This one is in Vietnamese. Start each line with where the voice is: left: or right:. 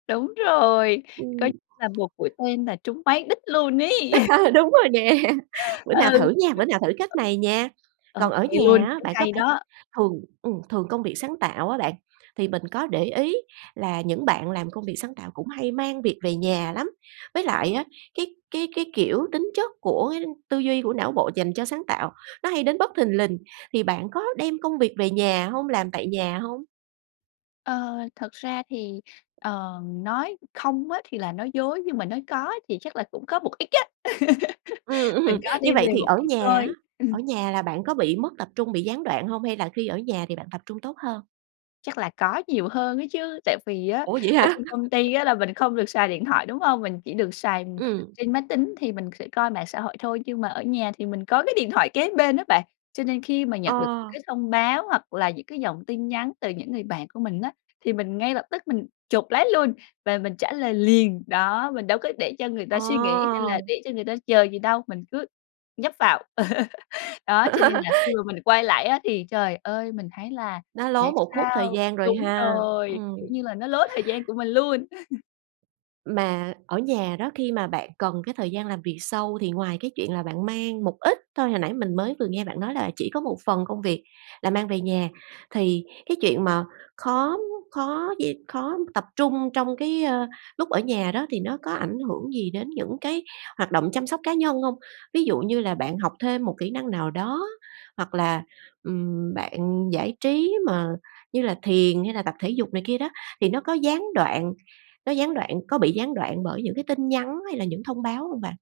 left: Đúng rồi!
right: Ừm.
left: Coi là một mũi tên là trúng mấy đích luôn ấy!
right: Đúng rồi nè. Bữa nào
left: Ừ.
right: thử nha, bữa nào thử cách này nha!
left: Ô
right: Còn ở
left: kê luôn,
right: nhà á,
left: thấy
right: bạn có
left: hay
right: phải
left: đó!
right: thường ừm, thường công việc sáng tạo á bạn, thì mình có để ý là những bạn làm công việc sáng tạo cũng hay mang việc về nhà lắm, với lại á, cái cái cái, kiểu, tính chất của tư duy của não bộ dành cho sáng tạo, nó hay đến bất thình lình. Thì bạn có đem công việc về nhà hông? Làm tại nhà hông?
left: Ờ, thật ra thì, ờ, nói không á thì là nói dối, nhưng mà nói có thì chắc là cũng có một ít á.
right: Ừm,
left: Mình
right: ừm,
left: có
right: như
left: đem
right: vậy
left: về
right: thì
left: một
right: ở
left: ít
right: nhà á,
left: thôi. Ừm.
right: ở nhà là bạn có bị mất tập trung, bị gián đoạn hông, hay là khi ở nhà thì bạn tập trung tốt hơn?
left: Chắc là có nhiều hơn ấy chứ, tại vì á
right: Ủa, vậy
left: ở
right: hả?
left: trên công ty á là mình không được xài điện thoại, đúng hông? Mình chỉ được xài
right: Ừm.
left: trên máy tính thì mình sẽ coi mạng xã hội thôi. Nhưng mà ở nhà thì mình có cái điện thoại kế bên á bạn, cho nên khi mà nhận được
right: Ờ.
left: cái thông báo hoặc là những cái dòng tin nhắn từ những người bạn của mình á, thì mình ngay lập tức mình chộp lấy luôn và mình trả lời liền, đó, mình đâu có để cho người ta
right: Ờ.
left: suy nghĩ hay là để cho người ta chờ gì đâu, mình cứ nhấp vào. Đó, cho nên là khi mà mình quay lại á thì, trời ơi, mình thấy là
right: Nó lố
left: tại
right: một khúc thời
left: sao
right: gian rồi
left: đúng
right: ha.
left: rồi, kiểu
right: Ừm.
left: như là, nó lố thời gian của mình luôn!
right: Mà ở nhà đó, khi mà bạn cần cái thời gian làm việc sâu thì ngoài cái chuyện là bạn mang một ít thôi, hồi nãy mình mới vừa nghe bạn nói là chỉ có một phần công việc là mang về nhà, thì cái chuyện mà khó, ưm, khó d khó tập trung trong cái, ơ, lúc ở nhà đó thì nó có ảnh hưởng gì đến những cái hoạt động chăm sóc cá nhân hông? Ví dụ như là bạn học thêm một kỹ năng nào đó hoặc là, ừm, bạn giải trí mà như là thiền hay là tập thể dục này kia đó, thì nó có gián đoạn nó gián đoạn có bị gián đoạn bởi những cái tin nhắn hay là những thông báo hông bạn?